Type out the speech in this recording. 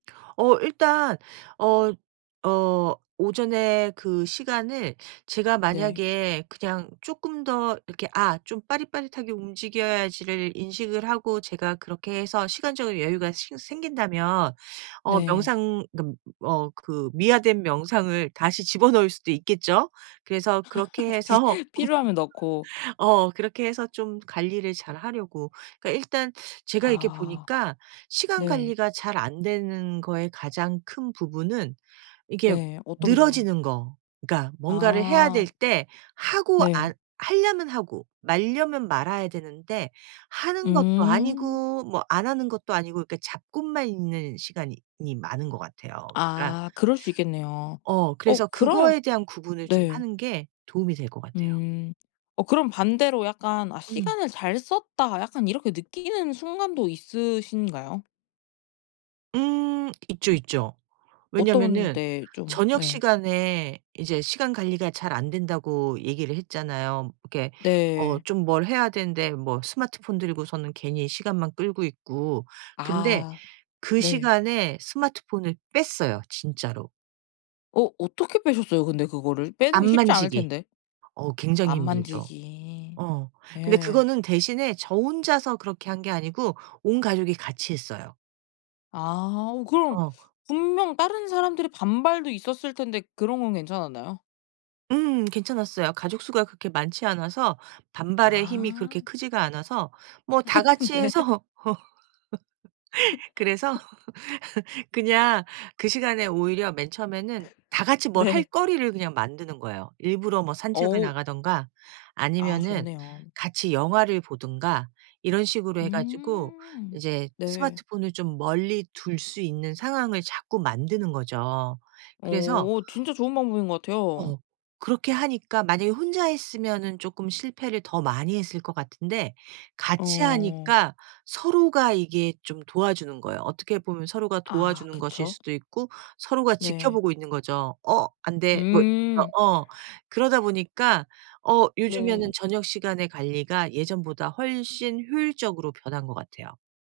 어 일단 어 어 오전에 그 시간을 제가 네. 만약에 그냥 쪼끔 더 이렇게 아 좀 빠릿빠릿하게 움직여야지를 인식을 하고 제가 그렇게 해서 시간적인 여유가 싱 생긴다면 어 네. 명상 어 그 어 그 미화된 명상을 다시 집어넣을 수도 있겠죠. 그래서 그렇게 해서 비 필요하면 넣고. 어 그렇게 해서 좀 관리를 잘하려고. 그러니까 일단 제가 이렇게 아. 보니까 시간 네. 관리가 잘 안 되는 거의 가장 큰 부분은 이렇게 네. 어떤 부분 늘어지는 거. 그러니까 뭔가를 해야 될 아. 때 하고 네. 안 하려면 하고 말려면 말아야 되는데 하는 것도 음. 아니고 뭐 안 하는 것도 아니고 그러니까 잡고만 있는 시간이 이 많은 것 같아요. 그러니까 아 그럴 수 있겠네요. 어 그래서 어 그러면 그거에 대한 구분을 좀 네. 하는 게 도움이 될 것 같아요. 음. 어 그럼 반대로 약간 '아 음. 시간을 잘 썼다.' 약간 이렇게 느끼는 순간도 있으신가요? 음 있죠, 있죠. 어떤 왜냐면은 때에 좀 저녁 네. 시간에 이제 시간 관리가 잘 안 된다고 얘기를 했잖아요. 이렇게 어 네. 좀 뭘 해야 되는데 뭐 스마트폰 들고서는 괜히 시간만 끌고 있고. 근데 아. 그 네. 시간에 스마트폰을 뺐어요, 진짜로. 어 어떻게 빼셨어요, 근데 그거를? 빼는 안 게 쉽지 않을 만지기. 텐데. 어 굉장히 안 힘들죠. 만지기. 어. 근데 예. 그거는 대신에 저 혼자서 그렇게 한 게 아니고 온 가족이 같이 했어요. 아. 어 그럼 어. 분명 다른 사람들의 반발도 있었을 텐데 그런 건 괜찮았나요? 음 괜찮았어요. 가족 수가 그렇게 많지 않아서 반발의 힘이 그렇게 아. 크지가 않아서 뭐 다 같이 네. 해서. 그래서 그냥 그 시간에 오히려 맨 처음에는 다 같이 뭘 할 네. 거리를 그냥 만드는 거예요. 일부러 뭐 산책을 어. 나가든가 아 아니면은 좋네요. 같이 영화를 보든가 이런 식으로 해 가지고 음. 이제 네. 스마트폰을 좀 멀리 둘 수 있는 상황을 자꾸 만드는 거죠. 그래서 오 진짜 좋은 방법인 것 같아요. 어. 그렇게 하니까 만약에 혼자 했으면은 쪼끔 실패를 더 많이 했을 것 같은데 같이 어. 하니까 서로가 이게 좀 도와주는 거예요. 어떻게 보면 서로가 아 도와주는 것일 그쵸. 수도 있고 서로가 네. 지켜보고 있는 거죠. "어 안돼." 뭐 저 음. 어. 그러다 보니까 어 요즘에는 네. 저녁 시간의 관리가 예전보다 훨씬 효율적으로 변한 것 같아요.